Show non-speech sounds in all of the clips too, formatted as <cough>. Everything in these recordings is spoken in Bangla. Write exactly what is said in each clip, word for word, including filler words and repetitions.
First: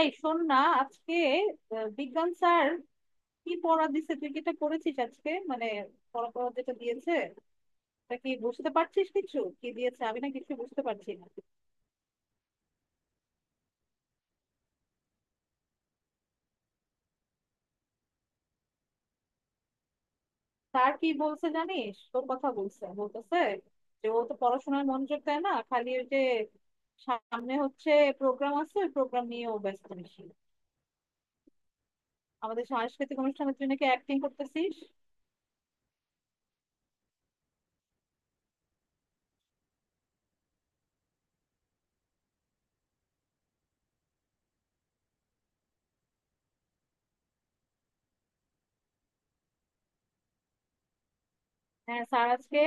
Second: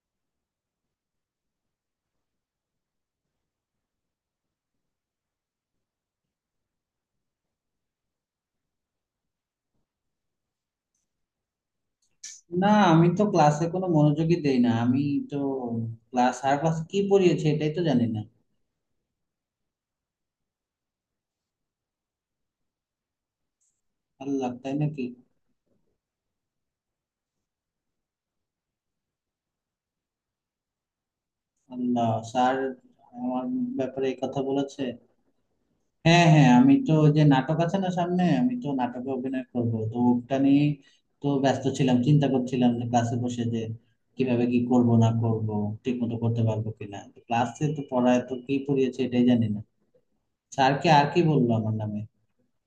এই শোন না, আজকে আহ, বিজ্ঞান স্যার কি পড়া দিছে, তুই কি এটা করেছিস আজকে? মানে পড়া পড়া যেটা দিয়েছে, তা কি বুঝতে পারছিস? কিছু কি দিয়েছে? আমি না কিছু বুঝতে পারছি না। না, আমি তো ক্লাসে কোনো মনোযোগই দেই না। আমি তো ক্লাস স্যার ক্লাস কি পড়িয়েছে এটাই তো জানি না। স্যার কি বলছে জানিস? তোর কথা বলছে, বলতেছে যে ও তো আল্লাহ, তাই পড়াশোনায় নাকি? মনোযোগ দেয় না, খালি ওই যে সামনে হচ্ছে প্রোগ্রাম আছে ওই প্রোগ্রাম নিয়ে ও ব্যস্ত বেশি। আল্লাহ, স্যার আমাদের সাংস্কৃতিক আমার অনুষ্ঠানের জন্য কি ব্যাপারে এই অ্যাক্টিং কথা করতেছিস? বলেছে? হ্যাঁ, হ্যাঁ, আমি তো ওই যে নাটক আছে না সামনে, আমি তো নাটকে অভিনয় করব, তো ওটা নিয়ে তো ব্যস্ত ছিলাম, চিন্তা করছিলাম যে ক্লাসে বসে যে কিভাবে কি করব না করব, ঠিক মতো করতে পারবো কিনা। ক্লাসে তো পড়ায় তো কি পড়িয়েছে এটাই জানি না। স্যারকে আর কি বললো আমার নামে? হ্যাঁ, স্যার আজকে,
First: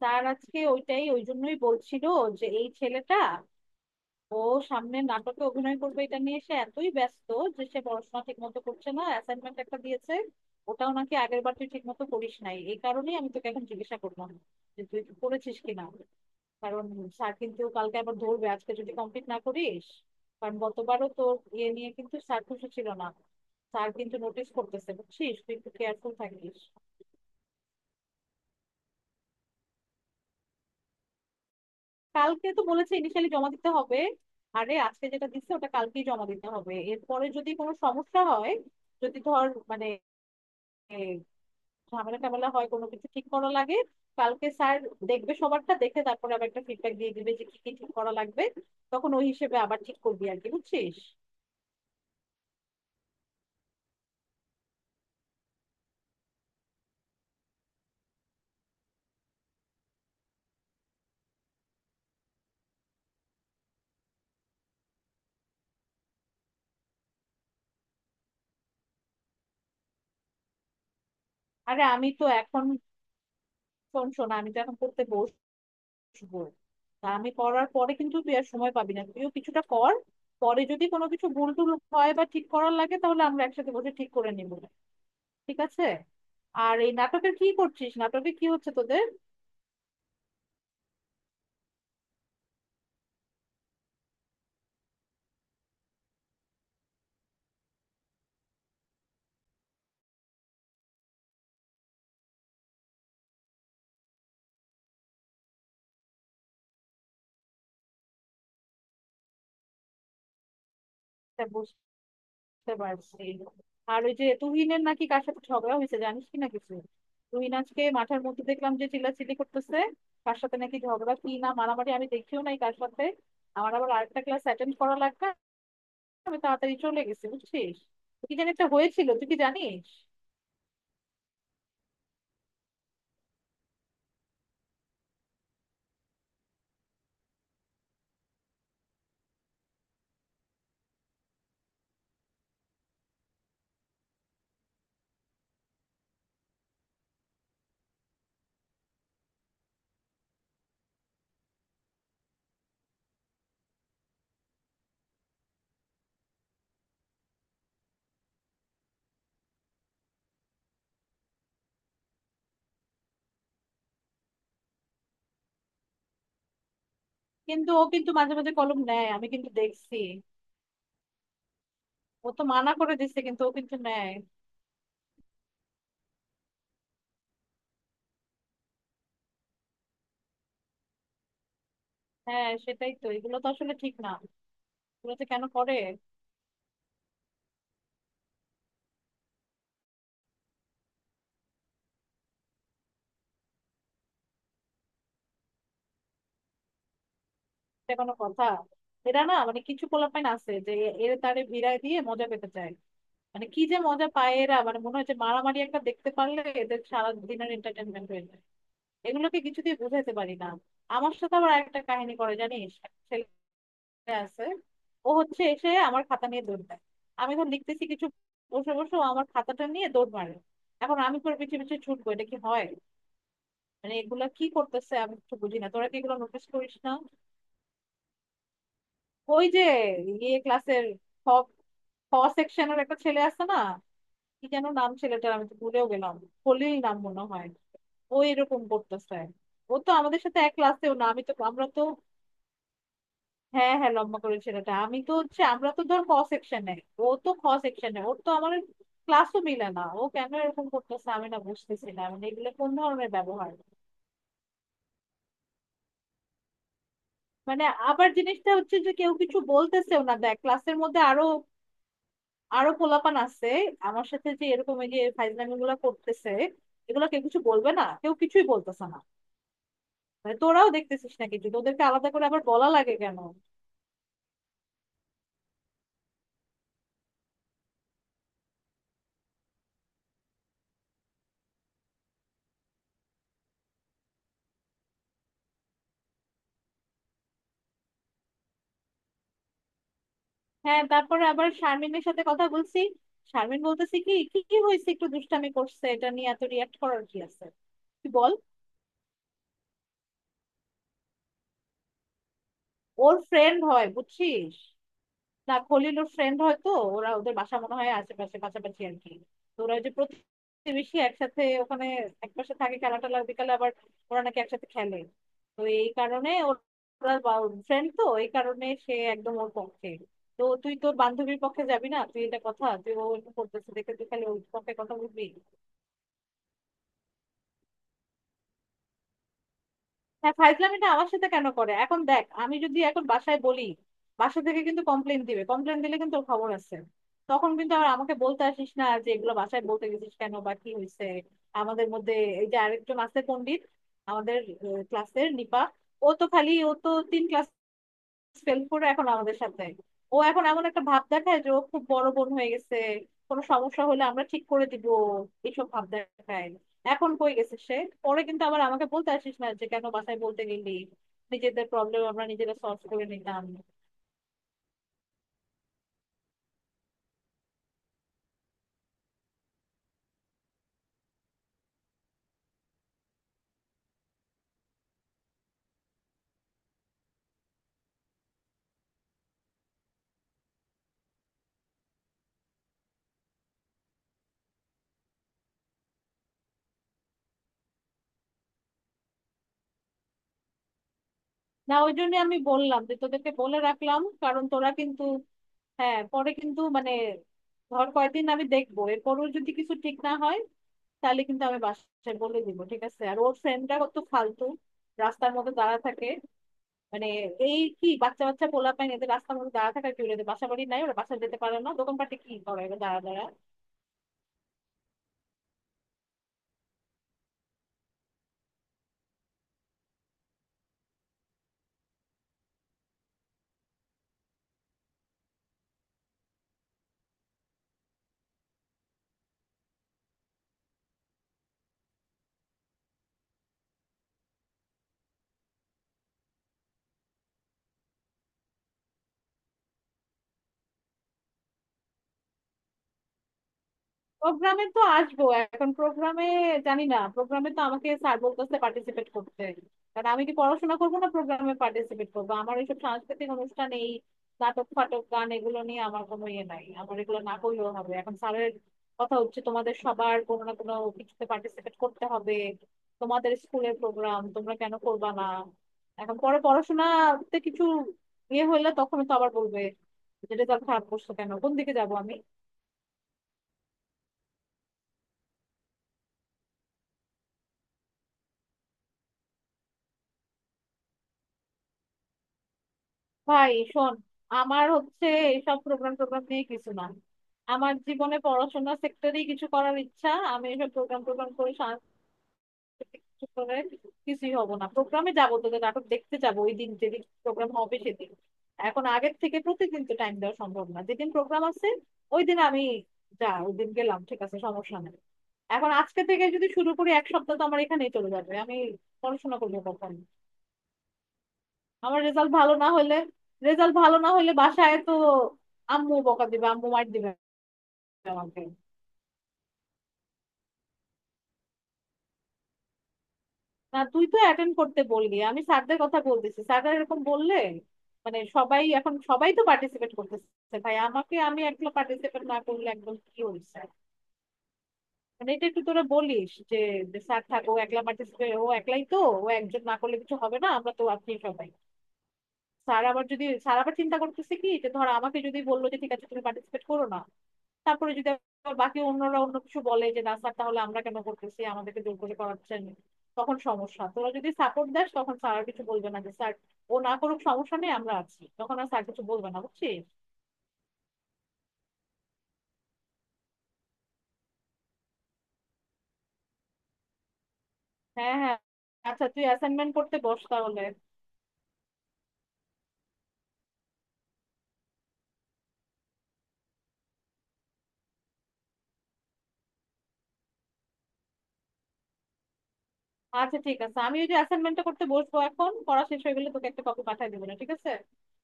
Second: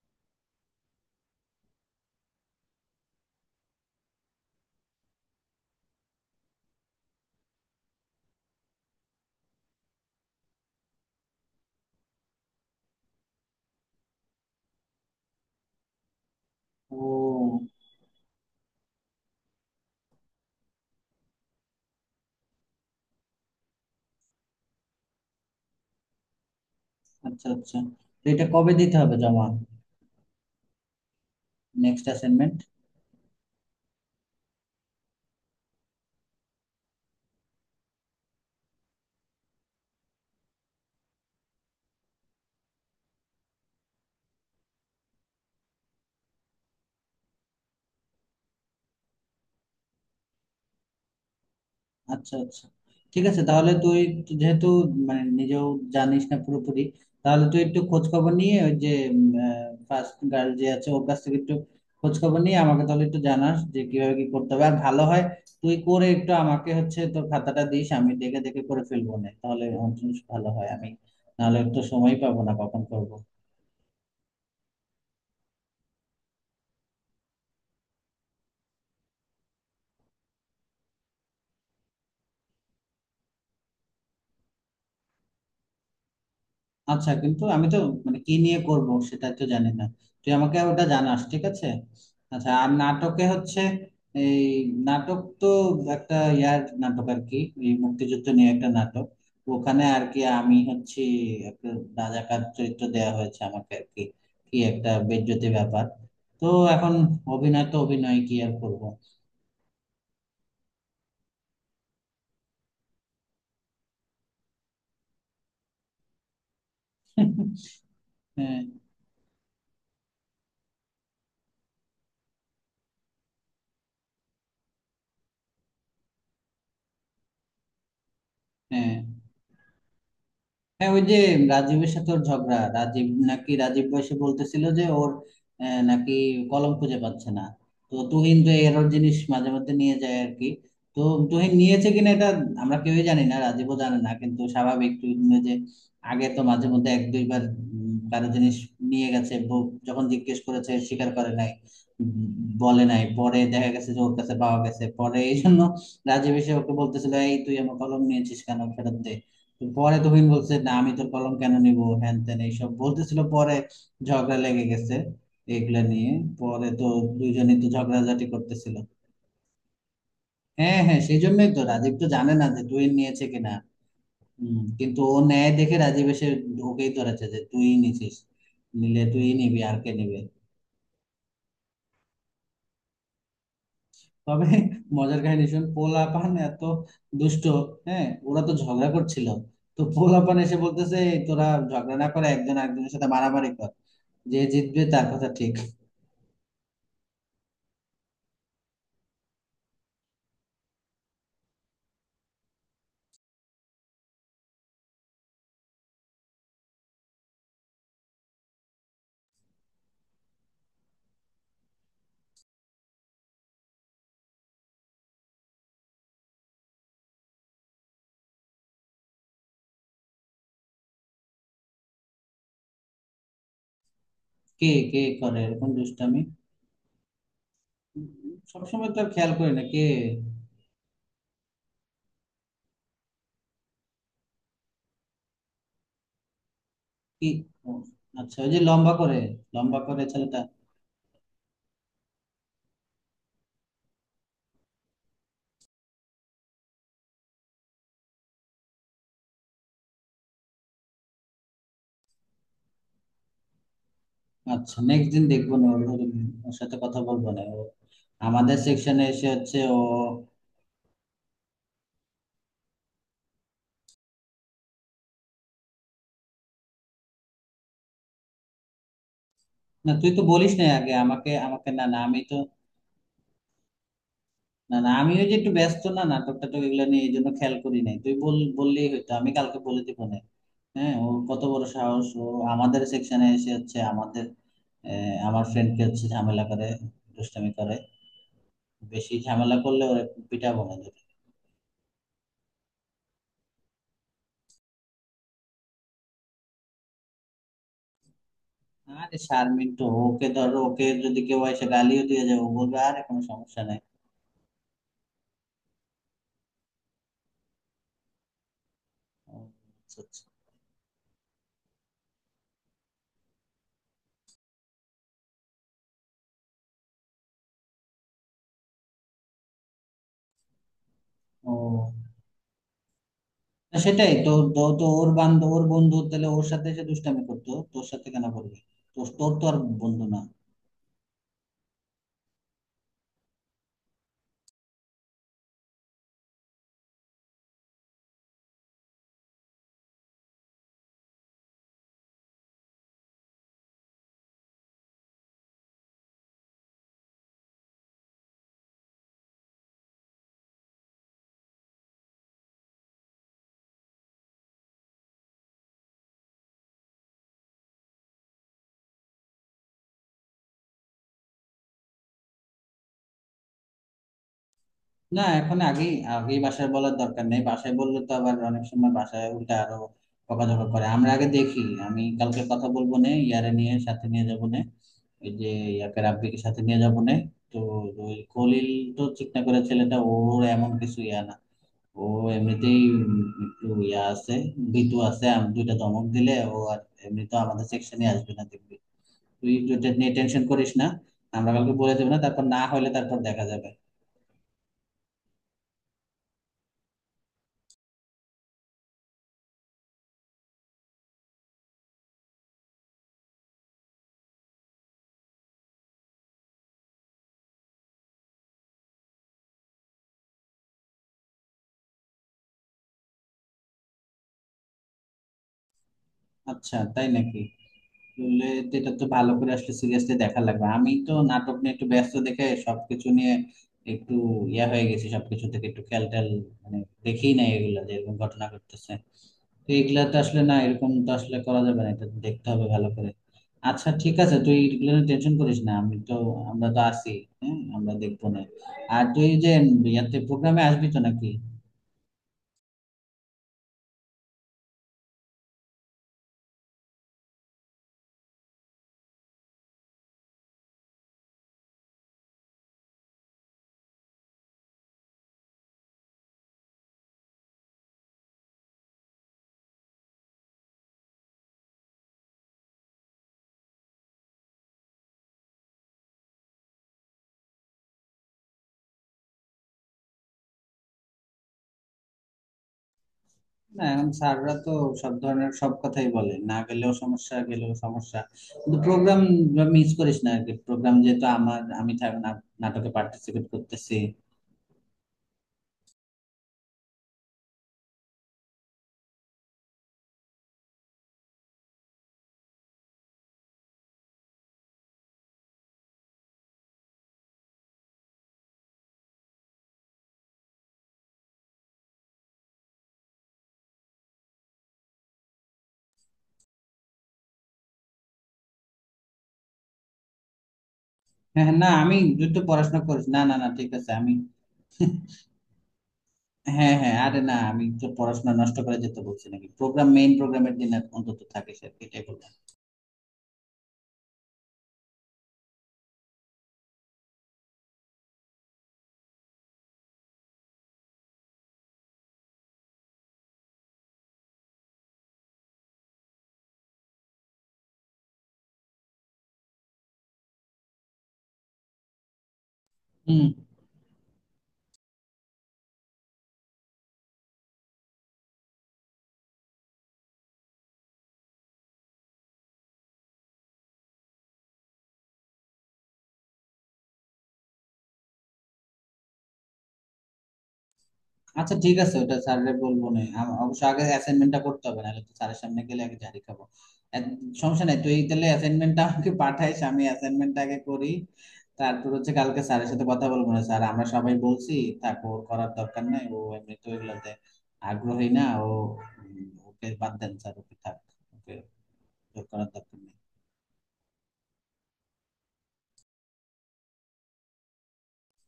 স্যার আজকে ওইটাই, ওই জন্যই বলছিল যে এই ছেলেটা ও সামনে নাটকে অভিনয় করবে, এটা নিয়ে সে এতই ব্যস্ত যে সে পড়াশোনা ঠিক মতো করছে না। অ্যাসাইনমেন্ট একটা দিয়েছে, ওটাও নাকি আগের বার তুই ঠিক মতো করিস নাই, এই কারণেই আমি তোকে এখন জিজ্ঞাসা করলাম যে তুই করেছিস কিনা। কারণ স্যার ও, কিন্তু কালকে আবার ধরবে আজকে যদি কমপ্লিট না করিস। কারণ গতবারও তোর ইয়ে নিয়ে কিন্তু স্যার খুশি ছিল না, স্যার কিন্তু নোটিস করতেছে, বুঝছিস? তুই একটু কেয়ারফুল থাকিস। আচ্ছা আচ্ছা। তো এটা কবে দিতে হবে জমা? নেক্সট কালকে অ্যাসাইনমেন্ট? তো বলেছে ইনিশিয়ালি জমা দিতে হবে। আরে আজকে যেটা দিচ্ছে ওটা কালকেই জমা দিতে হবে, এরপরে যদি কোনো সমস্যা হয়, যদি ধর মানে এ, ঝামেলা টামেলা হয়, কোনো কিছু ঠিক করা লাগে, কালকে স্যার দেখবে সবারটা, দেখে তারপরে আবার একটা ফিডব্যাক দিয়ে দিবে যে কি কি ঠিক করা লাগবে। তখন ওই হিসেবে আবার ঠিক করবি আর কি, বুঝছিস? আচ্ছা আচ্ছা, ঠিক আছে। তাহলে তুই যেহেতু মানে নিজেও জানিস না পুরোপুরি, তাহলে তুই একটু খোঁজ খবর নিয়ে ওই যে ফার্স্ট গার্ল যে আছে ওর কাছ থেকে একটু খোঁজ খবর নিয়ে আমাকে তাহলে একটু জানাস যে কিভাবে কি করতে হবে আর ভালো হয়। তুই করে একটু আমাকে হচ্ছে তোর খাতাটা দিস, আমি দেখে দেখে করে ফেলবো, না তাহলে আমার জন্য ভালো হয়। আমি নাহলে তো আরে আমি সময় তো পাবো না এখন, কখন করবো। শোন শোন, আমি তো এখন পড়তে বসবো। তা আমি পড়ার পরে কিন্তু তুই আর সময় পাবি না, তুইও কিছুটা কর। পরে যদি কোনো কিছু ভুল টুল হয় বা ঠিক করার লাগে তাহলে আমরা একসাথে বসে ঠিক করে নিবো, ঠিক আছে? আর এই আচ্ছা, নাটকের কিন্তু কি আমি তো করছিস, মানে নাটকে কি কি নিয়ে হচ্ছে করব তোদের? সেটা তো জানি না, তুই আমাকে ওটা জানাস, ঠিক আছে? আচ্ছা, আর নাটকে হচ্ছে এই নাটক তো একটা ইয়ার নাটক আর কি, এই মুক্তিযুদ্ধ নিয়ে একটা নাটক। ওখানে আর কি আমি হচ্ছে একটা রাজাকার চরিত্র দেয়া হয়েছে আমাকে আর কি। কি একটা বেজ্জতি ব্যাপার! তো এখন অভিনয় তো অভিনয় কি আর করবো। এটা বুঝতে পারছি। আর ওই যে তুহিনের নাকি কার সাথে ঝগড়া হয়েছে, জানিস কি না কিছু? তুহিন <laughs> আজকে মাঠের মধ্যে হ্যাঁ, দেখলাম যে চিল্লাচিল্লি করতেছে, কার সাথে নাকি ঝগড়া কি না মারামারি, আমি দেখিও নাই কার সাথে। আমার আবার আরেকটা ক্লাস অ্যাটেন্ড করা লাগবে, আমি তাড়াতাড়ি চলে গেছি, বুঝছিস? তো কি জানি একটা হ্যাঁ হয়েছিল, তুই কি জানিস? হ্যাঁ, ওই যে রাজীবের সাথে ওর ঝগড়া। রাজীব নাকি, রাজীব বয়সে বলতেছিল যে ওর আহ, নাকি কলম খুঁজে পাচ্ছে না। তো তুহিন তো এরর জিনিস মাঝে মধ্যে নিয়ে যায় আর কি। তো তুহিন নিয়েছে কিনা এটা আমরা কেউই জানি না, রাজীবও জানে না, কিন্তু স্বাভাবিক তুহিন যে আগে তো মাঝে মধ্যে এক দুইবার উম, কারো জিনিস নিয়ে গেছে, ব- যখন জিজ্ঞেস করেছে স্বীকার করে নাই, উম, বলে নাই, পরে দেখা গেছে যে ওর কাছে পাওয়া গেছে। পরে এই জন্য রাজীব এসে ওকে বলতেছিল, "এই, তুই আমার কলম নিয়েছিস কেন, ফেরত দে।" পরে তুহিন বলছে, "না, আমি তোর কলম কেন নিব, হ্যান ত্যান" এইসব বলতেছিল। পরে ঝগড়া লেগে গেছে এগুলা নিয়ে। পরে তো দুইজনই তো কিন্তু ও কিন্তু ঝগড়াঝাটি মাঝে মাঝে করতেছিল। কলম নেয়, আমি কিন্তু দেখছি। হ্যাঁ হ্যাঁ, সেই জন্যই তো রাজীব তো ও জানে তো না যে মানা তুহিন করে দিচ্ছে, নিয়েছে কিন্তু ও কিনা। কিন্তু নেয়। হম, কিন্তু ও নেয় দেখে রাজীব এসে ওকেই ধরেছে যে তুই নিছিস। নিলে তুই নিবি আর কে নিবে। হ্যাঁ সেটাই তো, এগুলো তো আসলে ঠিক না, তবে এগুলো মজার যে কেন কাহিনী শুন, করে। পোলাপান এত দুষ্ট! হ্যাঁ, ওরা তো ঝগড়া করছিল। তো পোলাপান এসে বলতেছে, "এই তোরা ঝগড়া না করে একজন আরেকজনের সাথে মারামারি কর, যে জিতবে তার কথা ঠিক।" এটা কোনো কথা? এরা না, মানে কিছু পোলাপাইন আছে যে এ- এরা তারে ভিড়ায় দিয়ে মজা পেতে চায়। মানে কি যে মজা পায় এরা, মানে মনে হয় যে মারামারি একটা দেখতে পারলে এদের সারা দিনের এন্টারটেনমেন্ট হয়ে যায়। এগুলোকে কিছু দিয়ে বোঝাতে পারি না। আমার সাথে আবার একটা কাহিনী করে, জানিস? একটা ছেলে আছে, ও হচ্ছে এসে আমার খাতা নিয়ে দৌড় দেয়। আমি এখন লিখতেছি কিছু, বসে বসে ও আমার খাতাটা নিয়ে দৌড় মারে। এখন আমি তোর পিছিয়ে পিছিয়ে ছুটবো, এটা কি হয়? মানে এগুলা কি কে করতেছে কে আমি কিছু করে বুঝি না। এরকম তোরা কি এগুলো দুষ্টামি? নোটিস করিস না? উম, সবসময় তো আর খেয়াল ওই করি যে না কে ইয়ে ক্লাসের খ খ সেকশনের একটা ছেলে আছে না, কি যেন নাম ছেলেটার, আমি তো ভুলেও গেলাম, খলিল নাম মনে কি। হয়। ও, ও আচ্ছা, ওই যে এরকম লম্বা করতেছে। করে, ও লম্বা তো করে আমাদের সাথে ছেলেটা। এক ক্লাসেও না, আমি তো, আমরা তো, হ্যাঁ হ্যাঁ, লম্বা করে ছেলেটা। আমি তো হচ্ছে, আমরা তো ধর ক সেকশনে, ও তো খ সেকশনে। ওর তো আমার ক্লাসও মিলে না, ও কেন এরকম করতেছে আমি না বুঝতেছি না, মানে এগুলো কোন ধরনের ব্যবহার। আচ্ছা, নেক্সট দিন দেখবো না, ওর ওর- ওর সাথে কথা বলবো না। ও মানে আবার জিনিসটা আমাদের হচ্ছে যে সেকশনে কেউ এসে কিছু হচ্ছে ও— বলতেছেও না, দেখ ক্লাসের মধ্যে আরো আরো পোলাপান আছে আমার সাথে যে এরকম, এই যে ফাইজলামি গুলা করতেছে, এগুলা কেউ কিছু বলবে না, কেউ কিছুই বলতেছে না। না, তুই তো মানে বলিস না তোরাও আগে দেখতেছিস না আমাকে কিছু? আমাকে না তোদেরকে না, আলাদা আমি করে তো, আবার বলা লাগে কেন? না না, আমি ওই যে একটু ব্যস্ত না, নাটক টাটক এগুলো নিয়ে, এই জন্য খেয়াল করি নাই। তুই বল, বললেই হয়তো আমি কালকে বলে দিব না। হ্যাঁ, ও কত বড় সাহস, ও আমাদের সেকশনে এসে হচ্ছে আমাদের আহ, আমার ফ্রেন্ডকে হচ্ছে ঝামেলা করে, দুষ্টামি করে। বেশি ঝামেলা করলে ওরে পিটাবো না হ্যাঁ ধরে। তারপরে আবার শারমিনের সাথে কথা বলছি, শারমিন বলতেছি কি, কি কি হয়েছে, একটু দুষ্টামি করছে, এটা নিয়ে এত রিয়াক্ট করার কি আছে, তুই বল। আরে, শারমিন তো, ওকে ধরো, ওকে যদি কেউ এসে গালিও দিয়ে যায় ও বলবে, "আরে ওর কোনো ফ্রেন্ড সমস্যা নাই।" হয় বুঝছিস, না খলিল ওর ফ্রেন্ড হয়তো। ওরা ওদের বাসা মনে হয় আশেপাশে পাশাপাশি আর কি। ও, তো ওরা ওই যে আচ্ছা, আচ্ছা। প্রতিবেশী একসাথে ওখানে একপাশে থাকে, খেলা টেলা বিকালে আবার ওরা নাকি একসাথে খেলে। তো এই কারণে ওর- ওরা ফ্রেন্ড, তো এই কারণে সে একদম ওর পক্ষে। তো তুই তোর বান্ধবীর ও, পক্ষে যাবি না, তুই এটা কথা, তুই ও এরকম করতেছে না, দেখে তুই সেটাই খালি তো। ওর তো পক্ষে তো কথা ওর বলবি। বান্ধব ওর বন্ধু তাহলে ওর সাথে এসে দুষ্টামি করতো, তোর সাথে কেন করবে? তোর তোর তো আর বন্ধু না। হ্যাঁ ফাইজলামিটা আমার সাথে কেন করে, এখন দেখ আমি যদি এখন বাসায় বলি, বাসা থেকে কিন্তু কমপ্লেন দিবে, কমপ্লেন দিলে কিন্তু ওর খবর আছে। তখন কিন্তু আর আমাকে বলতে আসিস না যে এগুলো বাসায় বলতে গেছিস কেন বা কি হয়েছে। আমাদের মধ্যে এই যে আরেকজন আছে পণ্ডিত, আমাদের ক্লাসের নিপা, ও তো খালি, ও তো তিন ক্লাস সেলফ করে এখন আমাদের সাথে, ও এখন এমন একটা ভাব দেখায় যে ও খুব বড় বোন হয়ে গেছে, কোনো সমস্যা হলে আমরা ঠিক করে দিব, এইসব ভাব দেখায়। এখন কই গেছে সে। পরে কিন্তু আবার আমাকে বলতে আসিস না যে কেন বাসায় বলতে গেলি, নিজেদের প্রবলেম আমরা নিজেরা সলভ করে নিতাম। না, এখন আগেই আগেই বাসায় বলার দরকার নেই। বাসায় বললে তো আবার অনেক সময় বাসায় উল্টা আরো বকাঝকা করে। আমরা আগে দেখি। আমি কালকে কথা বলবো নে ইয়ারে নিয়ে, সাথে নিয়ে যাবো নে, ওই যে ইয়াকে, রাব্বিকে সাথে নিয়ে যাবো নে। তো ওই খলিল, তো চিকনা করে ছেলেটা, ওর এমন কিছু ইয়া না ও, এমনিতেই উম একটু ইয়া আছে, ভীতু আছে। আমি দুইটা ধমক দিলে ও আর এমনি তো আমাদের সেকশনে আসবে না, দেখবি। তুই এটা নিয়ে টেনশন করিস না। আমরা কালকে না বলে ওই দেবো, জন্য না আমি তারপর, না বললাম হলে যে তারপর তোদেরকে দেখা বলে যাবে। রাখলাম, কারণ তোরা কিন্তু, হ্যাঁ পরে কিন্তু মানে, ধর কয়েকদিন আমি দেখবো, এরপরও যদি কিছু ঠিক না হয় তাহলে কিন্তু আমি বাসায় বলে দিব, ঠিক আছে? আর ওর ফ্রেন্ডটা কত ফালতু, রাস্তার মধ্যে দাঁড়া থাকে মানে, এই কি বাচ্চা বাচ্চা পোলাপাইন এদের রাস্তার মধ্যে দাঁড়া থাকা কি হলো? এদের বাসা বাড়ি নাই? ওরা বাসা যেতে পারে না? দোকানপাটে কি করে এবার দাঁড়া দাঁড়া। আচ্ছা, তাই নাকি? আসলে তো এটা তো ভালো করে আসলে সিরিয়াসলি দেখা লাগবে। আমি তো নাটক নিয়ে একটু ব্যস্ত দেখে সবকিছু নিয়ে একটু ইয়া হয়ে গেছি, সবকিছু থেকে একটু খেয়াল টেয়াল মানে দেখেই নাই এগুলা যে এরকম ঘটনা ঘটতেছে। তো এগুলা তো আসলে না, এরকম তো আসলে করা যাবে না, এটা দেখতে হবে ভালো করে। আচ্ছা ঠিক আছে, তুই এগুলো টেনশন করিস না, আমি তো আমরা তো আছি। হ্যাঁ, আমরা দেখবো না। আর তুই যে ইয়াতে প্রোগ্রামে আসবি তো নাকি? প্রোগ্রামে তো আসবো, এখন প্রোগ্রামে জানি না, প্রোগ্রামে তো আমাকে স্যার বলতেছে পার্টিসিপেট করতে। কারণ আমি কি পড়াশোনা করবো না প্রোগ্রামে পার্টিসিপেট করবো? আমার এইসব সাংস্কৃতিক অনুষ্ঠান, এই নাটক ফাটক গান এগুলো নিয়ে আমার কোনো ইয়ে নাই, আমার এগুলো না করলেও হবে। এখন স্যারের কথা হচ্ছে তোমাদের সবার কোনো না কোনো কিছুতে পার্টিসিপেট করতে হবে, তোমাদের স্কুলের প্রোগ্রাম তোমরা কেন করবা না। এখন পরে পড়াশোনাতে কিছু ইয়ে হলে তখন তো আবার বলবে যে রেজাল্ট খারাপ করছো কেন। কোন দিকে যাবো আমি। না, এখন স্যাররা তো সব ধরনের সব কথাই বলে, না গেলেও সমস্যা, গেলেও সমস্যা, কিন্তু প্রোগ্রাম মিস করিস না আর কি, প্রোগ্রাম যেহেতু আমার, আমি থাক- না- নাটকে পার্টিসিপেট ভাই শোন, করতেছি। আমার হচ্ছে এসব প্রোগ্রাম টোগ্রাম নিয়ে কিছু না, আমার জীবনে পড়াশোনা সেক্টরেই কিছু করার ইচ্ছা। আমি এসব প্রোগ্রাম টোগ্রাম করে, সাংস্কৃতিক কিছু করে, কিছুই হব না। প্রোগ্রামে যাবো তোদের নাটক দেখতে যাবো ওই দিন, যেদিন প্রোগ্রাম হবে সেদিন। এখন আগের থেকে প্রতিদিন তো টাইম দেওয়া সম্ভব না। যেদিন প্রোগ্রাম আছে ওই দিন আমি যা, ওই দিন গেলাম, ঠিক আছে, সমস্যা নেই। এখন আজকে থেকে যদি শুরু করি এক সপ্তাহ তো আমার এখানেই চলে যাবে, আমি পড়াশোনা করবো কখন? হ্যাঁ হ্যাঁ, না আমি, আমার তুই রেজাল্ট তো ভালো না পড়াশোনা হলে, করিস না, না না, ঠিক রেজাল্ট আছে ভালো না আমি। হলে বাসায় তো আম্মু বকা দিবে, আম্মু হ্যাঁ মার হ্যাঁ, দিবে আরে না, আমি তো পড়াশোনা আমাকে। নষ্ট করে যেতে বলছি নাকি? প্রোগ্রাম মেইন, প্রোগ্রামের দিন অন্তত থাকিস আর কি, এটাই বললাম। না তুই তো অ্যাটেন্ড করতে বললি, আমি স্যারদের কথা বলতেছি, স্যাররা এরকম বললে মানে, সবাই এখন সবাই তো পার্টিসিপেট করতেছে ভাই, আমাকে, আমি একলা পার্টিসিপেট না করলে একদম কি হয়েছে। মানে এটা একটু তোরা বলিস যে স্যার থাক ও একলা পার্টিসিপেট, ও একলাই তো, ও একজন না করলে কিছু হবে না, আমরা তো আপনি সবাই। স্যার আবার হুম। যদি, স্যার আবার চিন্তা করতেছে কি যে, ধর আমাকে যদি বললো যে ঠিক আছে তুমি পার্টিসিপেট করো না, তারপরে যদি আবার বাকি অন্যরা অন্য কিছু বলে যে না স্যার তাহলে আমরা কেন করতেছি, আমাদেরকে জোর করে করাচ্ছেন, তখন সমস্যা। তোরা যদি সাপোর্ট দেস তখন স্যার আর কিছু বলবে না, যে স্যার ও না করুক সমস্যা নেই আমরা আছি, তখন আর স্যার কিছু বলবে না, বুঝছিস? আচ্ছা ঠিক আছে, ওটা স্যাররে বলবো। না আম- অবশ্য আগে অ্যাসাইনমেন্টটা করতে হবে, নাহলে তো স্যারের সামনে গেলে আগে ঝাড়ি খাবো। এক- সমস্যা নাই, তুই হ্যাঁ তাহলে হ্যাঁ, অ্যাসাইনমেন্টটা আমাকে আচ্ছা তুই পাঠাইস, অ্যাসাইনমেন্ট আমি করতে বস অ্যাসাইনমেন্টটা আগে তাহলে। করি। তারপর হচ্ছে কালকে স্যারের সাথে কথা বলবো, "না স্যার, আমরা সবাই বলছি থাক, ওর করার দরকার নাই, ও এমনি তো এগুলোতে আগ্রহী না, ও উম, ওকে বাদ দেন স্যার, ওকে থাক, ওকে, ওর করার দরকার নেই।" আচ্ছা ঠিক আছে, আমি ওই যে অ্যাসাইনমেন্টটা করতে বসবো এখন, পড়া শেষ হয়ে গেলে তোকে একটা কপি পাঠিয়ে দেবো না, ঠিক আছে?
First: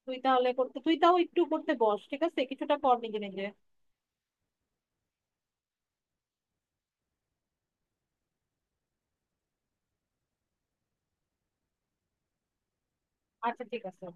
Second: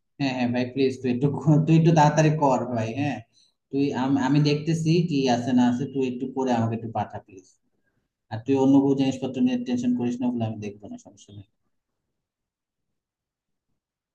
তুই হ্যাঁ তাহলে হ্যাঁ ভাই, করতে, প্লিজ তুই তুই তাও একটু একটু করতে তুই একটু বস, ঠিক তাড়াতাড়ি আছে, কর কিছুটা ভাই, কর হ্যাঁ। নিজে নিজে। তুই আম- আমি দেখতেছি কি আছে না আছে, তুই একটু করে আমাকে একটু পাঠা প্লিজ। আর তুই অন্য কোনো জিনিসপত্র নিয়ে টেনশন করিস না, বলে আমি দেখবো, না সমস্যা নেই। আচ্ছা ঠিক আছে।